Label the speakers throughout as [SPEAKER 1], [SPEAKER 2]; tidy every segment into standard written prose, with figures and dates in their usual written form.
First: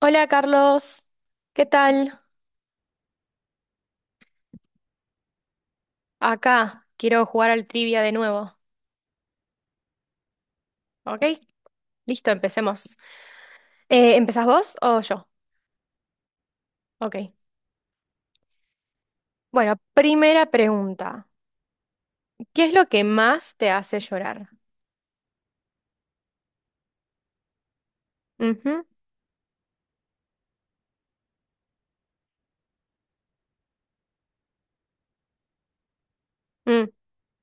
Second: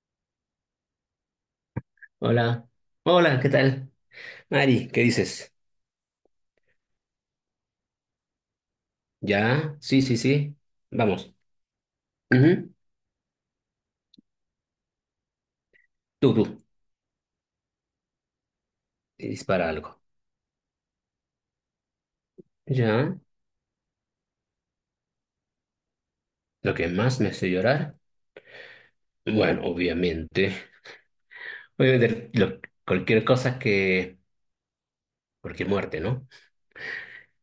[SPEAKER 1] Hola Carlos, ¿qué tal?
[SPEAKER 2] Hola, hola, ¿qué tal? Mari, ¿qué dices?
[SPEAKER 1] Acá quiero jugar al trivia de nuevo.
[SPEAKER 2] ¿Ya? Sí, sí, sí.
[SPEAKER 1] ¿Ok?
[SPEAKER 2] Vamos.
[SPEAKER 1] Listo,
[SPEAKER 2] Ujú.
[SPEAKER 1] empecemos. ¿Empezás vos o yo?
[SPEAKER 2] Tú, tú.
[SPEAKER 1] Ok.
[SPEAKER 2] Y dispara
[SPEAKER 1] Bueno,
[SPEAKER 2] algo.
[SPEAKER 1] primera pregunta. ¿Qué es lo que
[SPEAKER 2] ¿Ya?
[SPEAKER 1] más te hace llorar?
[SPEAKER 2] ¿Lo que más me hace llorar?
[SPEAKER 1] Ujú,
[SPEAKER 2] Bueno, obviamente. Obviamente, cualquier cosa que... Cualquier muerte, ¿no?
[SPEAKER 1] mm,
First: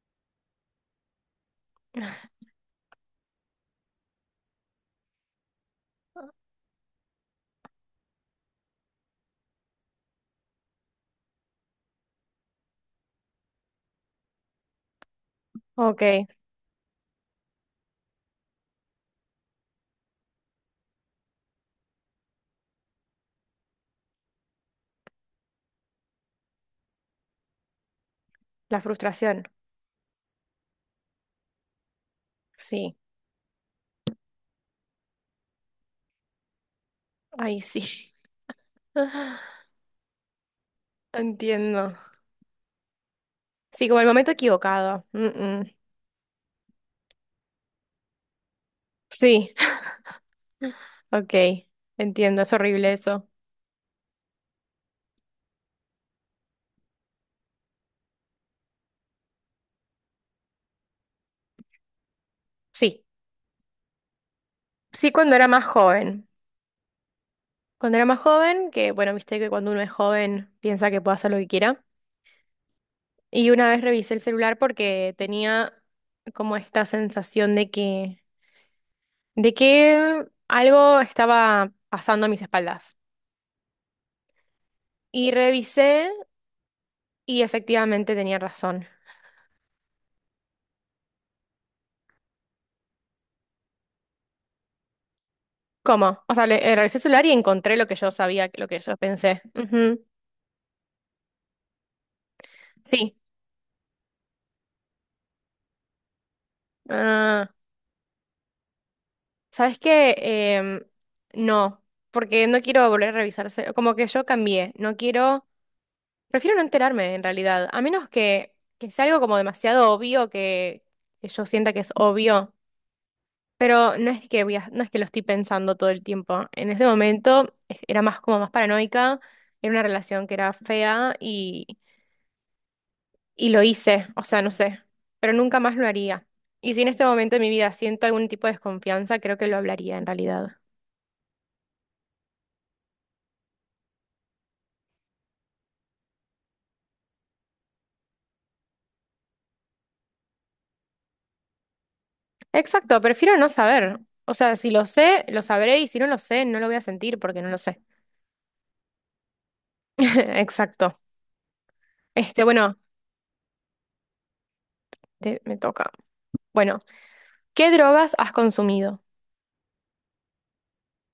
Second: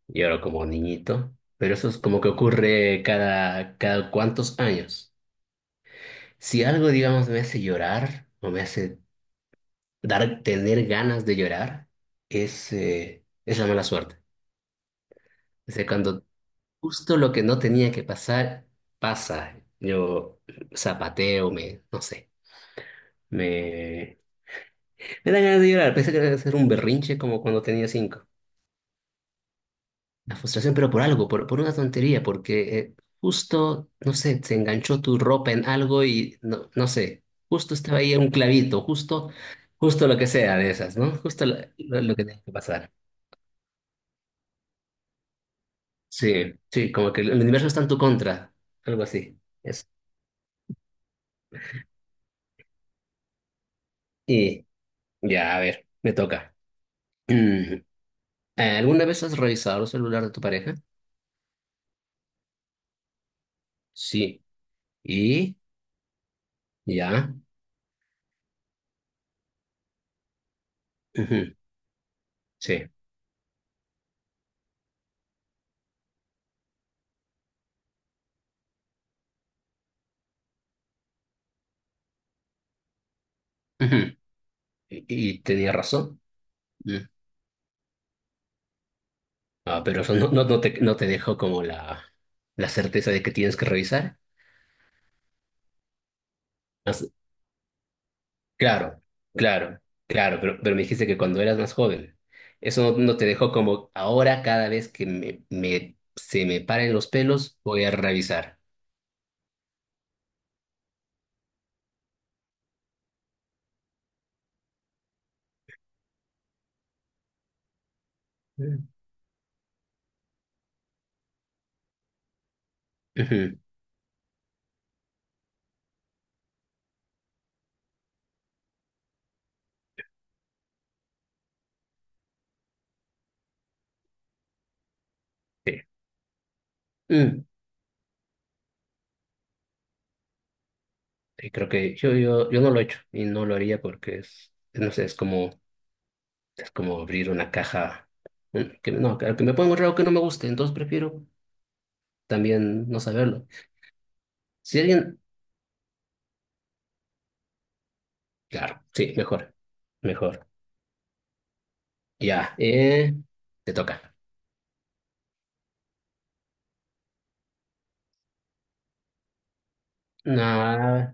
[SPEAKER 2] Lloro como niñito. Pero eso es como que ocurre cada cuantos años. Si algo, digamos, me hace llorar o me hace dar, tener ganas de llorar, es la mala suerte. O sea,
[SPEAKER 1] ok,
[SPEAKER 2] cuando justo lo que no tenía que pasar, pasa. Yo zapateo, no sé, me, me dan ganas de llorar. Pensé que era hacer un berrinche como cuando tenía 5.
[SPEAKER 1] la frustración.
[SPEAKER 2] La frustración, pero por algo, por una tontería, porque
[SPEAKER 1] Sí,
[SPEAKER 2] justo, no sé, se enganchó tu ropa en algo y no, no sé,
[SPEAKER 1] ahí
[SPEAKER 2] justo estaba
[SPEAKER 1] sí.
[SPEAKER 2] ahí un clavito, justo, justo lo que sea de esas, ¿no? Justo
[SPEAKER 1] Entiendo.
[SPEAKER 2] lo que tenía que pasar.
[SPEAKER 1] Sí, como el momento equivocado. Mm, mm.
[SPEAKER 2] Sí, sí, como que el universo está en tu contra, algo así.
[SPEAKER 1] Sí,
[SPEAKER 2] Eso.
[SPEAKER 1] ok, entiendo, es horrible eso.
[SPEAKER 2] Y ya, a ver, me toca. ¿Alguna vez has revisado el celular de tu pareja?
[SPEAKER 1] Sí,
[SPEAKER 2] Sí.
[SPEAKER 1] sí, cuando era
[SPEAKER 2] ¿Y?
[SPEAKER 1] más joven.
[SPEAKER 2] ¿Ya?
[SPEAKER 1] Cuando era más joven, que bueno, viste que cuando uno es joven piensa que puede hacer lo que
[SPEAKER 2] Ujú.
[SPEAKER 1] quiera.
[SPEAKER 2] Sí.
[SPEAKER 1] Y una vez revisé el celular porque tenía como esta sensación de que, algo estaba pasando a mis espaldas.
[SPEAKER 2] Ujú. ¿Y,
[SPEAKER 1] Y
[SPEAKER 2] y tenía
[SPEAKER 1] revisé
[SPEAKER 2] razón? Mm.
[SPEAKER 1] y efectivamente tenía razón.
[SPEAKER 2] Ah, pero eso no, no, no te, no te dejó como la certeza de que tienes que revisar.
[SPEAKER 1] ¿Cómo? O sea, revisé el
[SPEAKER 2] Has-
[SPEAKER 1] celular y encontré lo que yo sabía, lo que yo
[SPEAKER 2] claro,
[SPEAKER 1] pensé.
[SPEAKER 2] claro,
[SPEAKER 1] Ujú.
[SPEAKER 2] claro, pero me dijiste que cuando eras más joven. Eso no,
[SPEAKER 1] Sí.
[SPEAKER 2] no te dejó como ahora cada vez que se me paren los
[SPEAKER 1] Ah,
[SPEAKER 2] pelos voy a revisar.
[SPEAKER 1] ¿sabes qué? No, porque no quiero volver a revisarse. Como que yo cambié. No quiero. Prefiero no enterarme, en realidad, a menos que,
[SPEAKER 2] Mm.
[SPEAKER 1] que sea algo como demasiado obvio que yo sienta que es obvio.
[SPEAKER 2] Ujú,
[SPEAKER 1] Pero no es que voy a- no es que lo estoy pensando todo el tiempo. En ese momento era más como más paranoica, era una relación que era fea y lo hice, o sea, no sé, pero nunca más
[SPEAKER 2] sí.
[SPEAKER 1] lo haría. Y si en este momento de
[SPEAKER 2] Mm.
[SPEAKER 1] mi vida siento algún tipo de desconfianza, creo que lo hablaría en realidad.
[SPEAKER 2] Sí, creo que yo no lo he hecho y no lo haría porque es, no sé, es como abrir una caja. Que, no, claro, que me puede encontrar algo que no me guste, entonces prefiero también
[SPEAKER 1] Exacto,
[SPEAKER 2] no
[SPEAKER 1] prefiero
[SPEAKER 2] saberlo.
[SPEAKER 1] no saber. O sea, si
[SPEAKER 2] Si
[SPEAKER 1] lo
[SPEAKER 2] alguien,
[SPEAKER 1] sé, lo sabré y si no lo sé, no lo voy a sentir porque no lo sé.
[SPEAKER 2] claro, sí, mejor, mejor.
[SPEAKER 1] Exacto. Este,
[SPEAKER 2] Ya,
[SPEAKER 1] bueno.
[SPEAKER 2] te toca.
[SPEAKER 1] Me toca. Bueno, ¿qué drogas has consumido?
[SPEAKER 2] Nah,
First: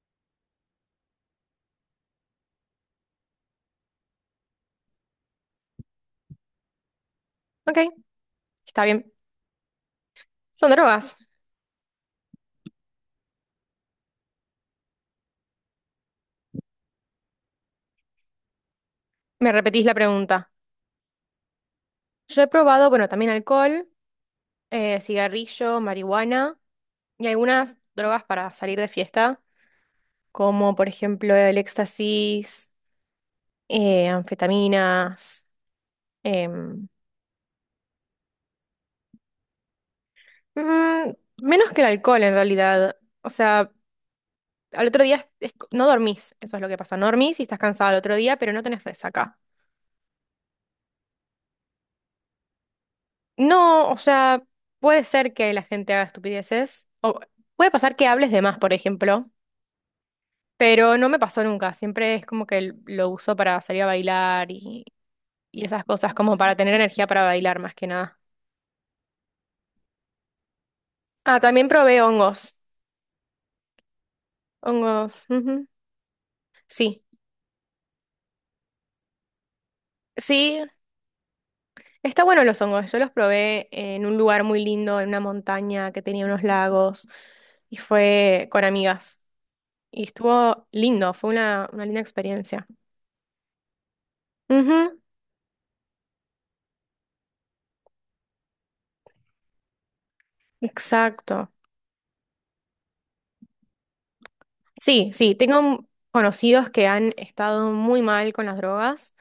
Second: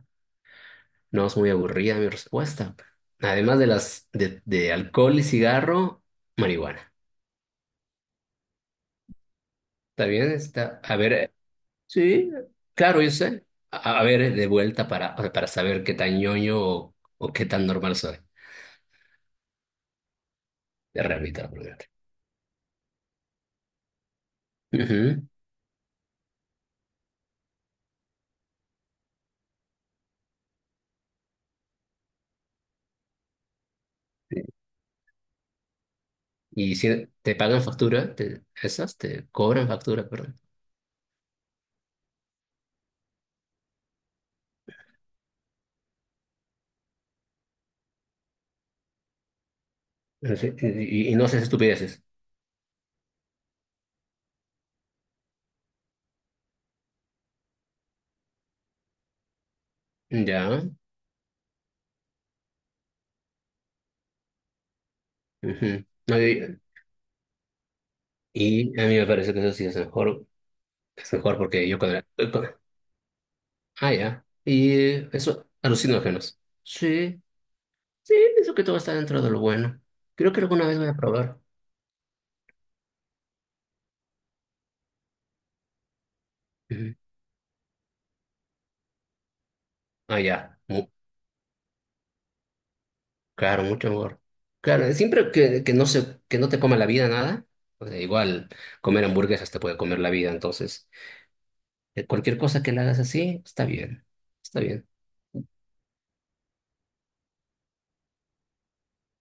[SPEAKER 2] no es muy aburrida mi respuesta. Además de las de alcohol y cigarro, marihuana.
[SPEAKER 1] Ok, está bien.
[SPEAKER 2] También
[SPEAKER 1] Son
[SPEAKER 2] está, a
[SPEAKER 1] drogas.
[SPEAKER 2] ver. Sí, claro, yo sé. A ver, de vuelta para, o sea, para saber qué tan ñoño o qué tan normal soy.
[SPEAKER 1] ¿Me repetís la pregunta?
[SPEAKER 2] De realidad, obviamente.
[SPEAKER 1] Yo he probado, bueno, también alcohol,
[SPEAKER 2] Ujú.
[SPEAKER 1] cigarrillo, marihuana y algunas drogas para salir de fiesta, como por ejemplo el éxtasis, anfetaminas,
[SPEAKER 2] Y
[SPEAKER 1] em,
[SPEAKER 2] si te pagan factura, esas te cobran factura, perdón.
[SPEAKER 1] mm, menos que el alcohol en realidad. O sea, al otro día no dormís, eso es lo que pasa. No dormís y estás cansado al otro día, pero no tenés resaca.
[SPEAKER 2] Sí. Y no haces estupideces.
[SPEAKER 1] No, o sea, puede ser que la gente haga estupideces. O puede pasar que hables de más, por ejemplo.
[SPEAKER 2] Ya.
[SPEAKER 1] Pero no me pasó nunca. Siempre es como que lo uso para salir a bailar y, esas
[SPEAKER 2] Ujú.
[SPEAKER 1] cosas,
[SPEAKER 2] No,
[SPEAKER 1] como
[SPEAKER 2] y,
[SPEAKER 1] para tener energía para bailar más que nada.
[SPEAKER 2] y a mí me parece que eso sí es mejor
[SPEAKER 1] Ah, también
[SPEAKER 2] porque yo cuando...
[SPEAKER 1] probé hongos.
[SPEAKER 2] Ah, ya. Y
[SPEAKER 1] Hongos.
[SPEAKER 2] eso,
[SPEAKER 1] Ujú.
[SPEAKER 2] alucinógenos.
[SPEAKER 1] Sí.
[SPEAKER 2] Sí, sí, pienso que todo está dentro de lo bueno. Creo que
[SPEAKER 1] Sí,
[SPEAKER 2] alguna vez voy a probar.
[SPEAKER 1] está bueno los hongos. Yo los probé en un lugar muy lindo, en una montaña que tenía unos lagos. Y fue con amigas. Y
[SPEAKER 2] Ah, ya.
[SPEAKER 1] estuvo lindo, fue una linda experiencia.
[SPEAKER 2] Claro, mucho mejor. Claro,
[SPEAKER 1] Ujú.
[SPEAKER 2] siempre que no se, que no te coma la vida nada, o sea, igual comer hamburguesas te puede comer la vida, entonces
[SPEAKER 1] Exacto.
[SPEAKER 2] cualquier cosa que la hagas así, está bien, está bien.
[SPEAKER 1] Sí, sí, tengo conocidos que han estado muy mal con las drogas,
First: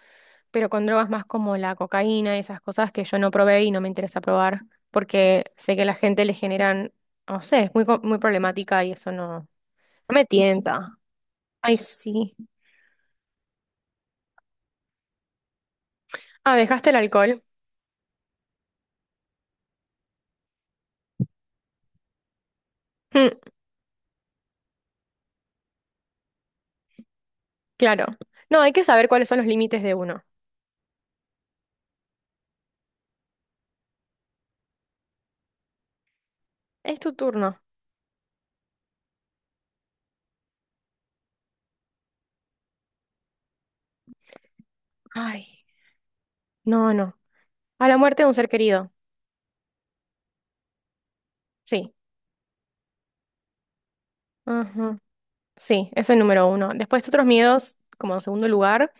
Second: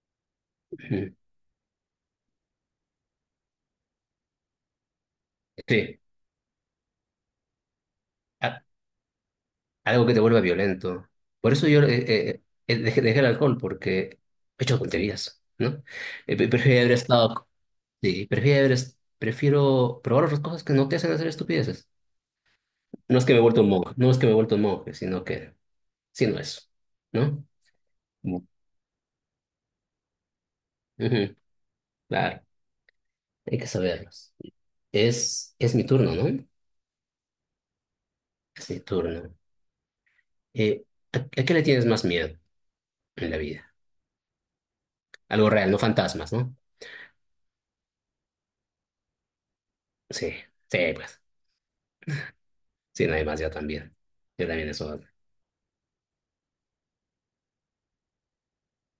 [SPEAKER 1] pero con drogas
[SPEAKER 2] Ujú.
[SPEAKER 1] más como la cocaína, esas cosas que yo no probé y no me interesa probar, porque sé que a la
[SPEAKER 2] Sí,
[SPEAKER 1] gente le generan, no sé, es muy, muy
[SPEAKER 2] a-
[SPEAKER 1] problemática y eso no, no
[SPEAKER 2] algo que te
[SPEAKER 1] me
[SPEAKER 2] vuelva
[SPEAKER 1] tienta.
[SPEAKER 2] violento. Por eso
[SPEAKER 1] Ay,
[SPEAKER 2] yo
[SPEAKER 1] sí.
[SPEAKER 2] dejé el alcohol, porque he hecho tonterías, ¿no?
[SPEAKER 1] Ah,
[SPEAKER 2] Prefiero
[SPEAKER 1] dejaste
[SPEAKER 2] haber
[SPEAKER 1] el alcohol.
[SPEAKER 2] estado, sí, prefiero haber prefiero probar otras cosas que no te hacen hacer estupideces. No es
[SPEAKER 1] Mm,
[SPEAKER 2] que me he vuelto un monje, no es que me he vuelto un monje, sino que, sino eso, ¿no?
[SPEAKER 1] claro.
[SPEAKER 2] Ujú.
[SPEAKER 1] No, hay que saber cuáles son los límites de uno.
[SPEAKER 2] Claro, hay que saberlos. Es mi turno, ¿no?
[SPEAKER 1] Es tu turno.
[SPEAKER 2] Es mi turno. Eh, a qué le tienes más miedo en la vida?
[SPEAKER 1] Ay,
[SPEAKER 2] Algo real, no fantasmas, ¿no?
[SPEAKER 1] no, no. A la muerte de un ser querido.
[SPEAKER 2] Sí, sí, pues.
[SPEAKER 1] Sí.
[SPEAKER 2] Sí, nadie más, yo también. Yo también eso.
[SPEAKER 1] Sí, eso es el número uno. Después otros miedos, como en segundo lugar,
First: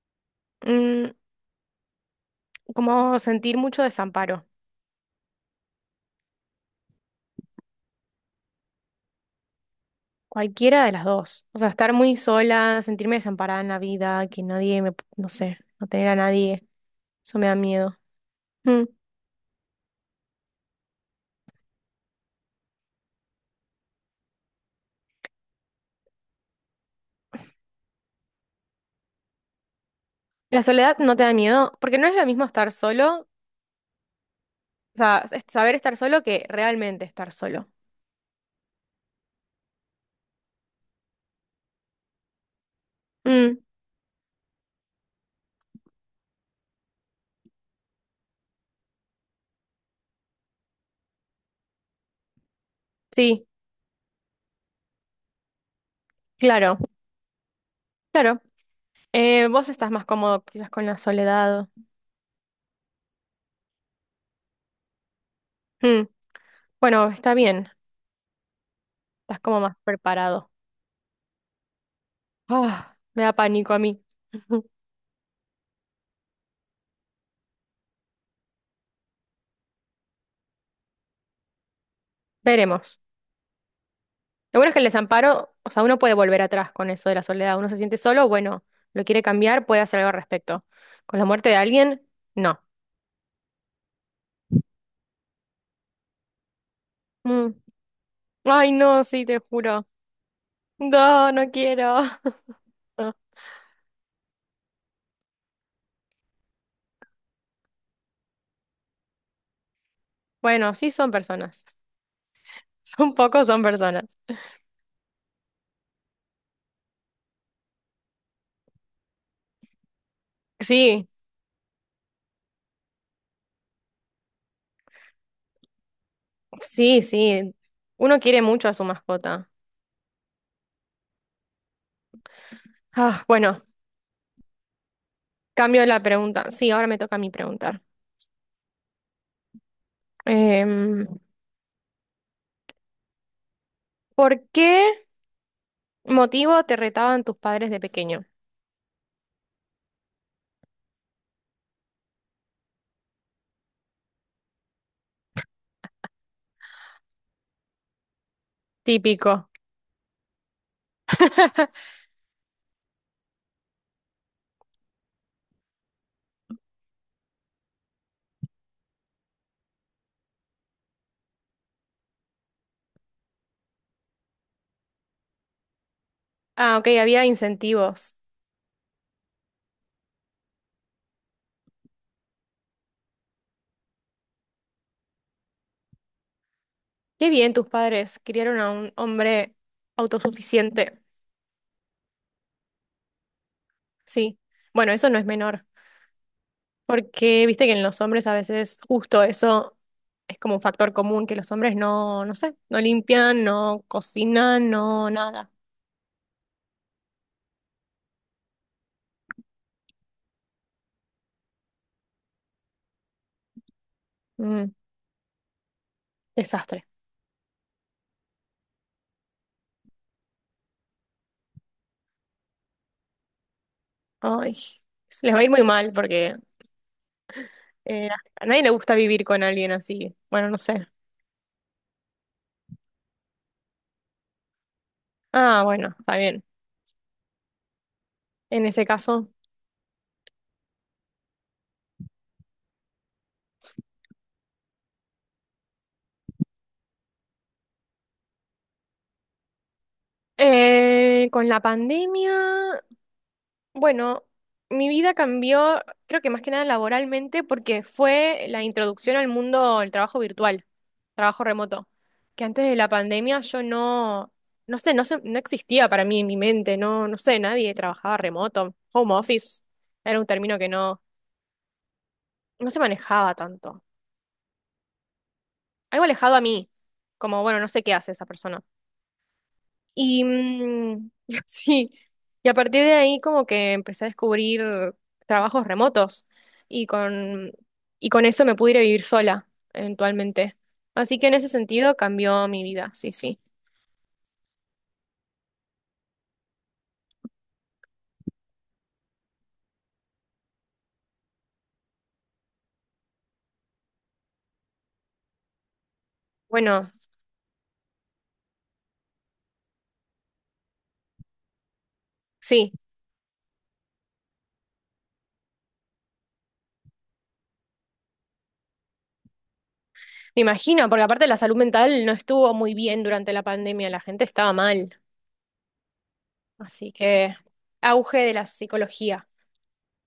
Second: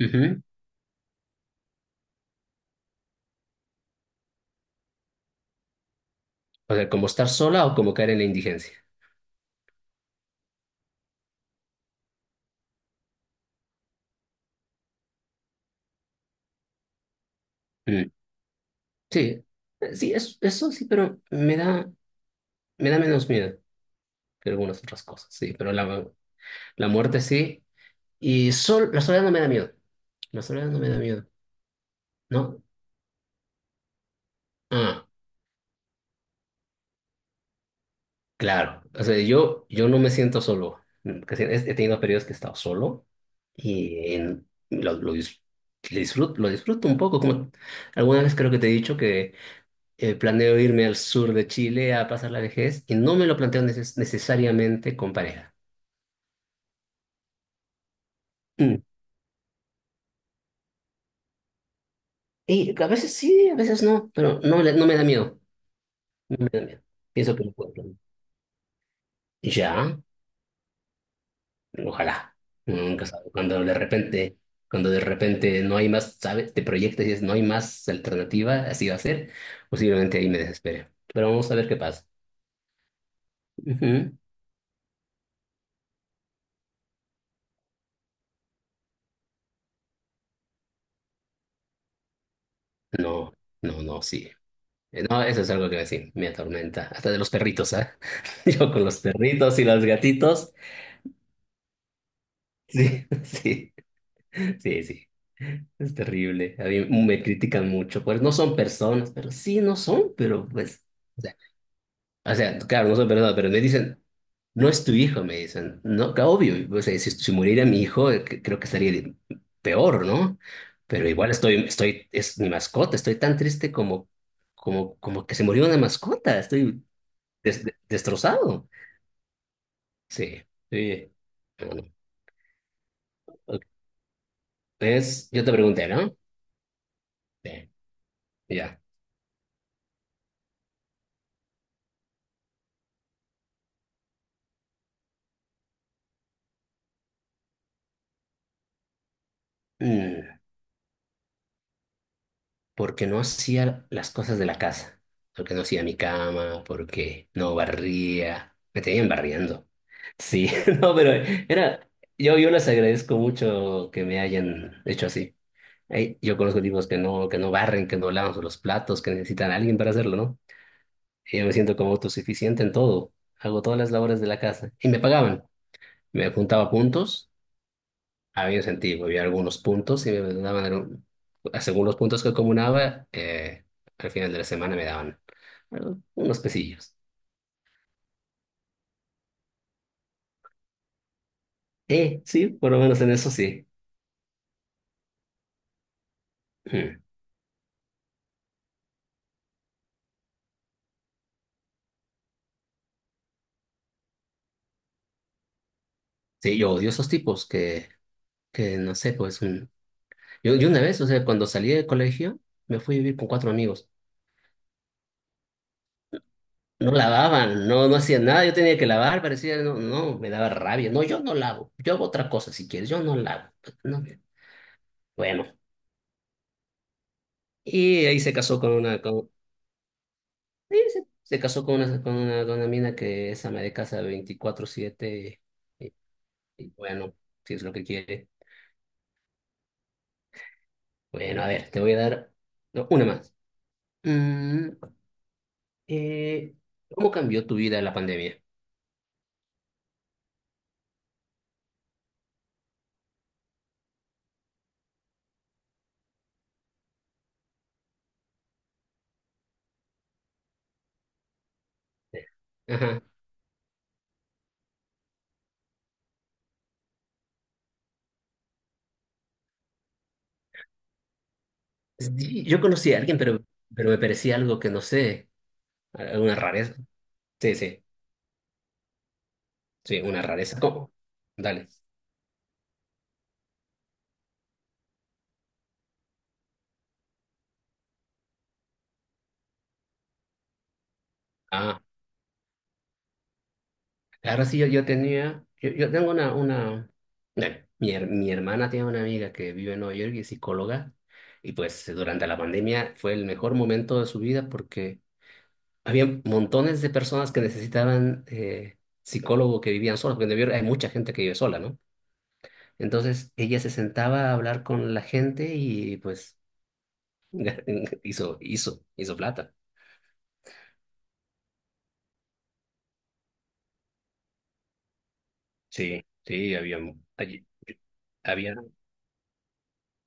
[SPEAKER 2] Ujú.
[SPEAKER 1] mm, como sentir mucho desamparo,
[SPEAKER 2] O sea, como estar sola o como caer en la indigencia.
[SPEAKER 1] cualquiera de las dos. O sea, estar muy sola, sentirme desamparada en la vida, que nadie me, no sé, no tener a nadie, eso me da miedo.
[SPEAKER 2] Mm.
[SPEAKER 1] Mm.
[SPEAKER 2] Sí, sí, eso sí, pero me da menos miedo que algunas otras cosas, sí, pero la muerte sí. Y la soledad no me da miedo. La
[SPEAKER 1] La
[SPEAKER 2] soledad no me
[SPEAKER 1] soledad
[SPEAKER 2] da
[SPEAKER 1] no te
[SPEAKER 2] miedo,
[SPEAKER 1] da miedo, porque no es lo mismo
[SPEAKER 2] ¿no?
[SPEAKER 1] estar solo, o
[SPEAKER 2] Ah.
[SPEAKER 1] sea, es saber estar solo que realmente estar solo.
[SPEAKER 2] Claro, o sea, yo no me siento solo. He tenido periodos que he estado solo
[SPEAKER 1] Mm,
[SPEAKER 2] y lo dis- disfruto, lo disfruto un poco. Como alguna vez creo que te he dicho que planeo irme al sur de Chile a pasar la vejez y no me lo
[SPEAKER 1] sí,
[SPEAKER 2] planteo necesariamente con pareja.
[SPEAKER 1] claro, claro.
[SPEAKER 2] Mm.
[SPEAKER 1] Vos estás más cómodo quizás con la soledad.
[SPEAKER 2] Y a veces sí, a veces no, pero no, no me da miedo.
[SPEAKER 1] Mm,
[SPEAKER 2] No me da miedo.
[SPEAKER 1] bueno, está
[SPEAKER 2] Pienso que lo
[SPEAKER 1] bien,
[SPEAKER 2] puedo planear.
[SPEAKER 1] estás como más
[SPEAKER 2] Ya.
[SPEAKER 1] preparado.
[SPEAKER 2] Ojalá.
[SPEAKER 1] Ah,
[SPEAKER 2] Nunca
[SPEAKER 1] me
[SPEAKER 2] sabe.
[SPEAKER 1] da pánico a mí.
[SPEAKER 2] Cuando de repente no hay más, ¿sabes? Te proyectas y dices, no hay más alternativa, así va a ser. Posiblemente ahí me desespere. Pero vamos a ver qué pasa.
[SPEAKER 1] Veremos.
[SPEAKER 2] Ujú.
[SPEAKER 1] Lo bueno es que el desamparo, o sea, uno puede volver atrás con eso de la soledad. Uno se siente solo, bueno, lo quiere cambiar, puede hacer algo al respecto. Con la muerte de alguien, no.
[SPEAKER 2] No, no, no, sí. No, eso es algo que sí, me atormenta. Hasta de los
[SPEAKER 1] Mm.
[SPEAKER 2] perritos, ¿ah?
[SPEAKER 1] Ay,
[SPEAKER 2] Yo con los
[SPEAKER 1] no, sí, te
[SPEAKER 2] perritos y los
[SPEAKER 1] juro.
[SPEAKER 2] gatitos.
[SPEAKER 1] No, no quiero.
[SPEAKER 2] Sí, sí, sí, sí. Es terrible. A mí me critican mucho. Pues no son personas, pero sí, no son, pero
[SPEAKER 1] Bueno,
[SPEAKER 2] pues.
[SPEAKER 1] sí son personas.
[SPEAKER 2] O sea, claro, no son
[SPEAKER 1] Son
[SPEAKER 2] personas,
[SPEAKER 1] pocos,
[SPEAKER 2] pero me
[SPEAKER 1] son
[SPEAKER 2] dicen,
[SPEAKER 1] personas.
[SPEAKER 2] no es tu hijo, me dicen. No, que obvio, o sea, si muriera mi hijo, creo que estaría peor, ¿no?
[SPEAKER 1] Sí,
[SPEAKER 2] Pero igual es mi mascota, estoy tan triste como, como que se murió una mascota, estoy
[SPEAKER 1] sí, sí. Uno quiere mucho
[SPEAKER 2] destrozado.
[SPEAKER 1] a su mascota.
[SPEAKER 2] Sí, sí. Bueno,
[SPEAKER 1] Ah, bueno,
[SPEAKER 2] ok. Yo te
[SPEAKER 1] cambio
[SPEAKER 2] pregunté,
[SPEAKER 1] la
[SPEAKER 2] ¿no?
[SPEAKER 1] pregunta. Sí, ahora me toca a mí
[SPEAKER 2] Sí,
[SPEAKER 1] preguntar.
[SPEAKER 2] ya.
[SPEAKER 1] Em, ¿Por qué? Motivo, te retaban tus padres de pequeño.
[SPEAKER 2] Mm, porque no hacía las cosas de la casa, porque no hacía mi cama, porque no barría, me tenían
[SPEAKER 1] Típico.
[SPEAKER 2] barriendo. Sí, no, pero era, yo les agradezco mucho que me hayan hecho así. Ey, yo conozco tipos que no, barren, que no lavan los platos, que necesitan a alguien para hacerlo, ¿no? Y yo me siento como autosuficiente en todo. Hago todas las labores de la casa. Y me pagaban. Me juntaba
[SPEAKER 1] Ah, ok, había
[SPEAKER 2] puntos,
[SPEAKER 1] incentivos.
[SPEAKER 2] había un sentido, había algunos puntos y me daban, según los puntos que acumulaba, al final de la semana me daban unos pesillos.
[SPEAKER 1] Qué bien, tus padres criaron a un hombre autosuficiente.
[SPEAKER 2] Sí, por lo menos en eso sí.
[SPEAKER 1] Sí. Bueno, eso no es menor,
[SPEAKER 2] Mm.
[SPEAKER 1] porque viste que en los hombres a veces justo eso es como un factor común, que los hombres no, no sé, no limpian, no cocinan, no nada.
[SPEAKER 2] Sí, yo odio esos tipos que no sé, pues yo una vez, o sea, cuando salí del colegio, me fui a vivir con cuatro amigos.
[SPEAKER 1] Mm, desastre.
[SPEAKER 2] No lavaban, no, no hacían nada, yo tenía que lavar, parecía, no, no, me daba rabia. No, yo no lavo, yo hago otra cosa si quieres, yo no lavo. No,
[SPEAKER 1] Ay, les va a
[SPEAKER 2] bueno,
[SPEAKER 1] ir muy mal porque
[SPEAKER 2] y
[SPEAKER 1] eh,
[SPEAKER 2] ahí se
[SPEAKER 1] a
[SPEAKER 2] casó
[SPEAKER 1] nadie le
[SPEAKER 2] con
[SPEAKER 1] gusta
[SPEAKER 2] una,
[SPEAKER 1] vivir
[SPEAKER 2] con,
[SPEAKER 1] con alguien así. Bueno, no
[SPEAKER 2] sí,
[SPEAKER 1] sé.
[SPEAKER 2] se casó con una mina que es ama de casa 24/7
[SPEAKER 1] Ah,
[SPEAKER 2] y,
[SPEAKER 1] bueno, está bien.
[SPEAKER 2] y bueno, si es lo que quiere.
[SPEAKER 1] En ese caso.
[SPEAKER 2] Bueno, a ver, te voy a dar no, una más. Mm, eh, ¿cómo cambió tu vida la pandemia?
[SPEAKER 1] Con la pandemia, bueno, mi vida cambió, creo que más que nada laboralmente, porque fue la introducción al mundo del trabajo virtual, trabajo remoto, que antes de la
[SPEAKER 2] Ajá.
[SPEAKER 1] pandemia yo no, no sé, no existía para mí en mi mente, no, no sé, nadie trabajaba remoto, home office, era un término que no,
[SPEAKER 2] Sí, yo
[SPEAKER 1] no se
[SPEAKER 2] conocí a alguien,
[SPEAKER 1] manejaba tanto,
[SPEAKER 2] pero me parecía algo que no sé,
[SPEAKER 1] algo alejado
[SPEAKER 2] alguna
[SPEAKER 1] a mí,
[SPEAKER 2] rareza.
[SPEAKER 1] como,
[SPEAKER 2] Sí,
[SPEAKER 1] bueno, no sé
[SPEAKER 2] sí,
[SPEAKER 1] qué hace esa persona.
[SPEAKER 2] sí, una
[SPEAKER 1] Y
[SPEAKER 2] rareza. ¿Cómo? Dale.
[SPEAKER 1] sí, y a partir de ahí como que empecé a descubrir trabajos remotos y con, y con, eso me pude ir a vivir sola eventualmente. Así que en ese
[SPEAKER 2] Ah,
[SPEAKER 1] sentido cambió mi vida, sí, sí.
[SPEAKER 2] ahora sí, yo tenía, yo tengo dale, mi hermana tiene una amiga que vive en Nueva York y es psicóloga, y pues durante la pandemia fue el mejor momento de su vida porque había montones
[SPEAKER 1] Bueno,
[SPEAKER 2] de personas que necesitaban psicólogo que vivían solas, porque en Nueva York hay mucha gente que vive sola, ¿no?
[SPEAKER 1] sí,
[SPEAKER 2] Entonces ella se sentaba a hablar con la gente y pues hizo plata.
[SPEAKER 1] me imagino, porque aparte la salud mental no estuvo muy bien durante la pandemia, la gente estaba mal.
[SPEAKER 2] Sí, sí, había,
[SPEAKER 1] Así que
[SPEAKER 2] allí-
[SPEAKER 1] auge de la
[SPEAKER 2] había,
[SPEAKER 1] psicología.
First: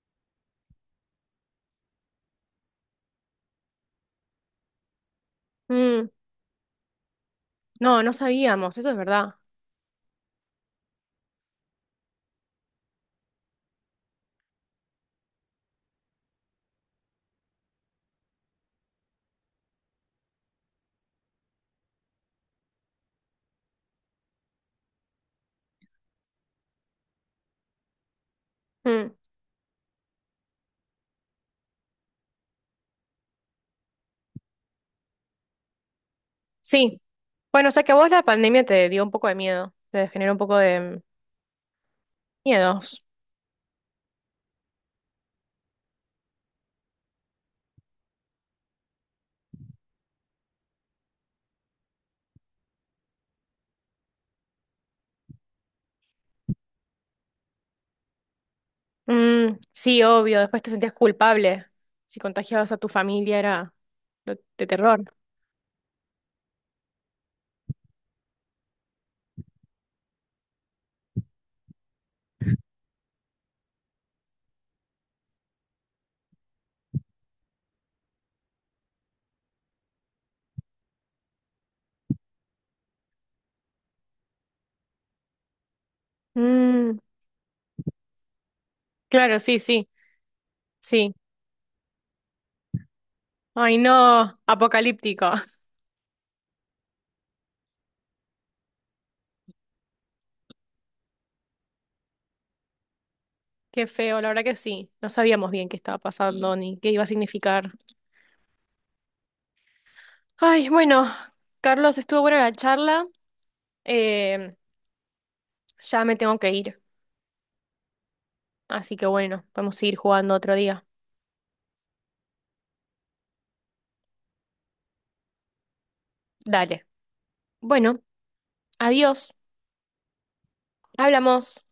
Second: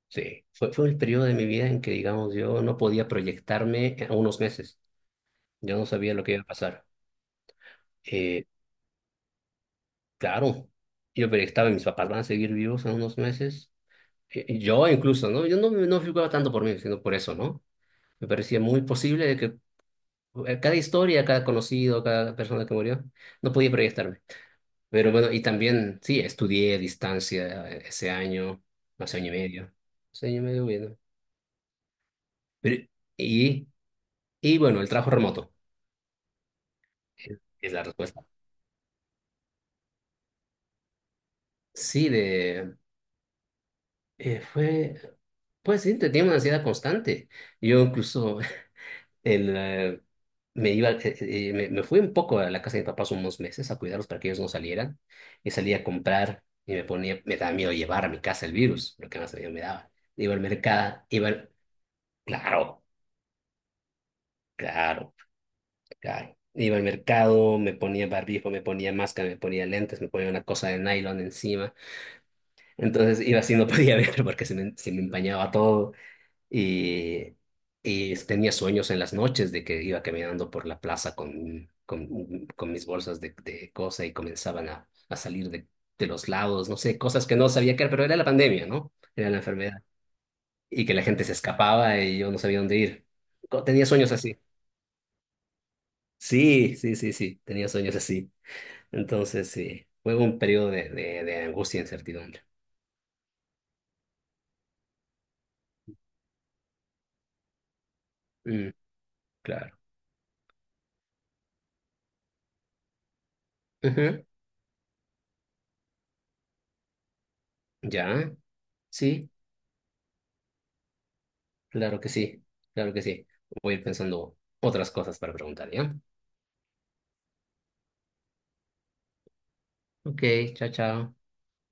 [SPEAKER 2] sí. Fue el periodo de mi vida en que, digamos, yo no podía proyectarme a unos meses. Yo no
[SPEAKER 1] Mm,
[SPEAKER 2] sabía lo que iba a pasar.
[SPEAKER 1] no, no
[SPEAKER 2] Eh,
[SPEAKER 1] sabíamos, eso es verdad.
[SPEAKER 2] claro, yo proyectaba, mis papás van a seguir vivos en unos meses. Yo incluso, ¿no? Yo no, me- no figuraba tanto por mí, sino por eso, ¿no? Me parecía muy posible de que cada historia, cada conocido, cada persona que murió, no podía proyectarme. Pero bueno, y también, sí, estudié a distancia ese año,
[SPEAKER 1] Mm.
[SPEAKER 2] hace año y medio. Hace año y medio, bueno. Pero, y, y bueno, el trabajo remoto
[SPEAKER 1] Sí. Bueno, o
[SPEAKER 2] es
[SPEAKER 1] sea
[SPEAKER 2] la
[SPEAKER 1] que a vos
[SPEAKER 2] respuesta.
[SPEAKER 1] la pandemia te dio un poco de miedo, te generó un poco de
[SPEAKER 2] Sí,
[SPEAKER 1] miedos.
[SPEAKER 2] fue, pues sí, tenía una ansiedad constante. Yo incluso el, eh, me fui un poco a la casa de mis papás unos meses a cuidarlos para que ellos no salieran. Y salía a comprar y me ponía, me daba miedo llevar a mi casa el virus, lo que más miedo
[SPEAKER 1] Mm,
[SPEAKER 2] me daba.
[SPEAKER 1] sí,
[SPEAKER 2] Iba
[SPEAKER 1] obvio,
[SPEAKER 2] al
[SPEAKER 1] después te sentías
[SPEAKER 2] mercado,
[SPEAKER 1] culpable. Si contagiabas a
[SPEAKER 2] claro.
[SPEAKER 1] tu familia era de terror.
[SPEAKER 2] Caro, caro. Iba al mercado, me ponía barbijo, me ponía máscara, me ponía lentes, me ponía una cosa de nylon encima. Entonces iba así, no podía ver porque se me empañaba todo. Y, y tenía sueños en las noches de que iba caminando por la plaza con, con mis bolsas de cosa y comenzaban a salir de los lados, no sé,
[SPEAKER 1] Mm,
[SPEAKER 2] cosas que no sabía qué era, pero era la pandemia, ¿no? Era la
[SPEAKER 1] claro, sí,
[SPEAKER 2] enfermedad.
[SPEAKER 1] sí,
[SPEAKER 2] Y que la
[SPEAKER 1] sí.
[SPEAKER 2] gente se escapaba y yo no sabía dónde ir.
[SPEAKER 1] Ay,
[SPEAKER 2] Tenía
[SPEAKER 1] no,
[SPEAKER 2] sueños así.
[SPEAKER 1] apocalíptico.
[SPEAKER 2] Sí, sí, sí, sí, tenía sueños así. Entonces, sí, fue un periodo de angustia e incertidumbre.
[SPEAKER 1] Qué feo, la verdad que sí. No sabíamos bien qué estaba pasando ni qué iba a significar.
[SPEAKER 2] Mm, claro.
[SPEAKER 1] Ay, bueno, Carlos, estuvo buena la charla.
[SPEAKER 2] Ujú.
[SPEAKER 1] Eh, ya me tengo que ir.
[SPEAKER 2] Ya,
[SPEAKER 1] Así que
[SPEAKER 2] sí,
[SPEAKER 1] bueno, podemos seguir jugando otro día.
[SPEAKER 2] claro que sí, claro que sí. Voy a ir pensando otras cosas para preguntar, ¿ya?
[SPEAKER 1] Dale. Bueno. Adiós,
[SPEAKER 2] Ok, chao, chao.
[SPEAKER 1] hablamos.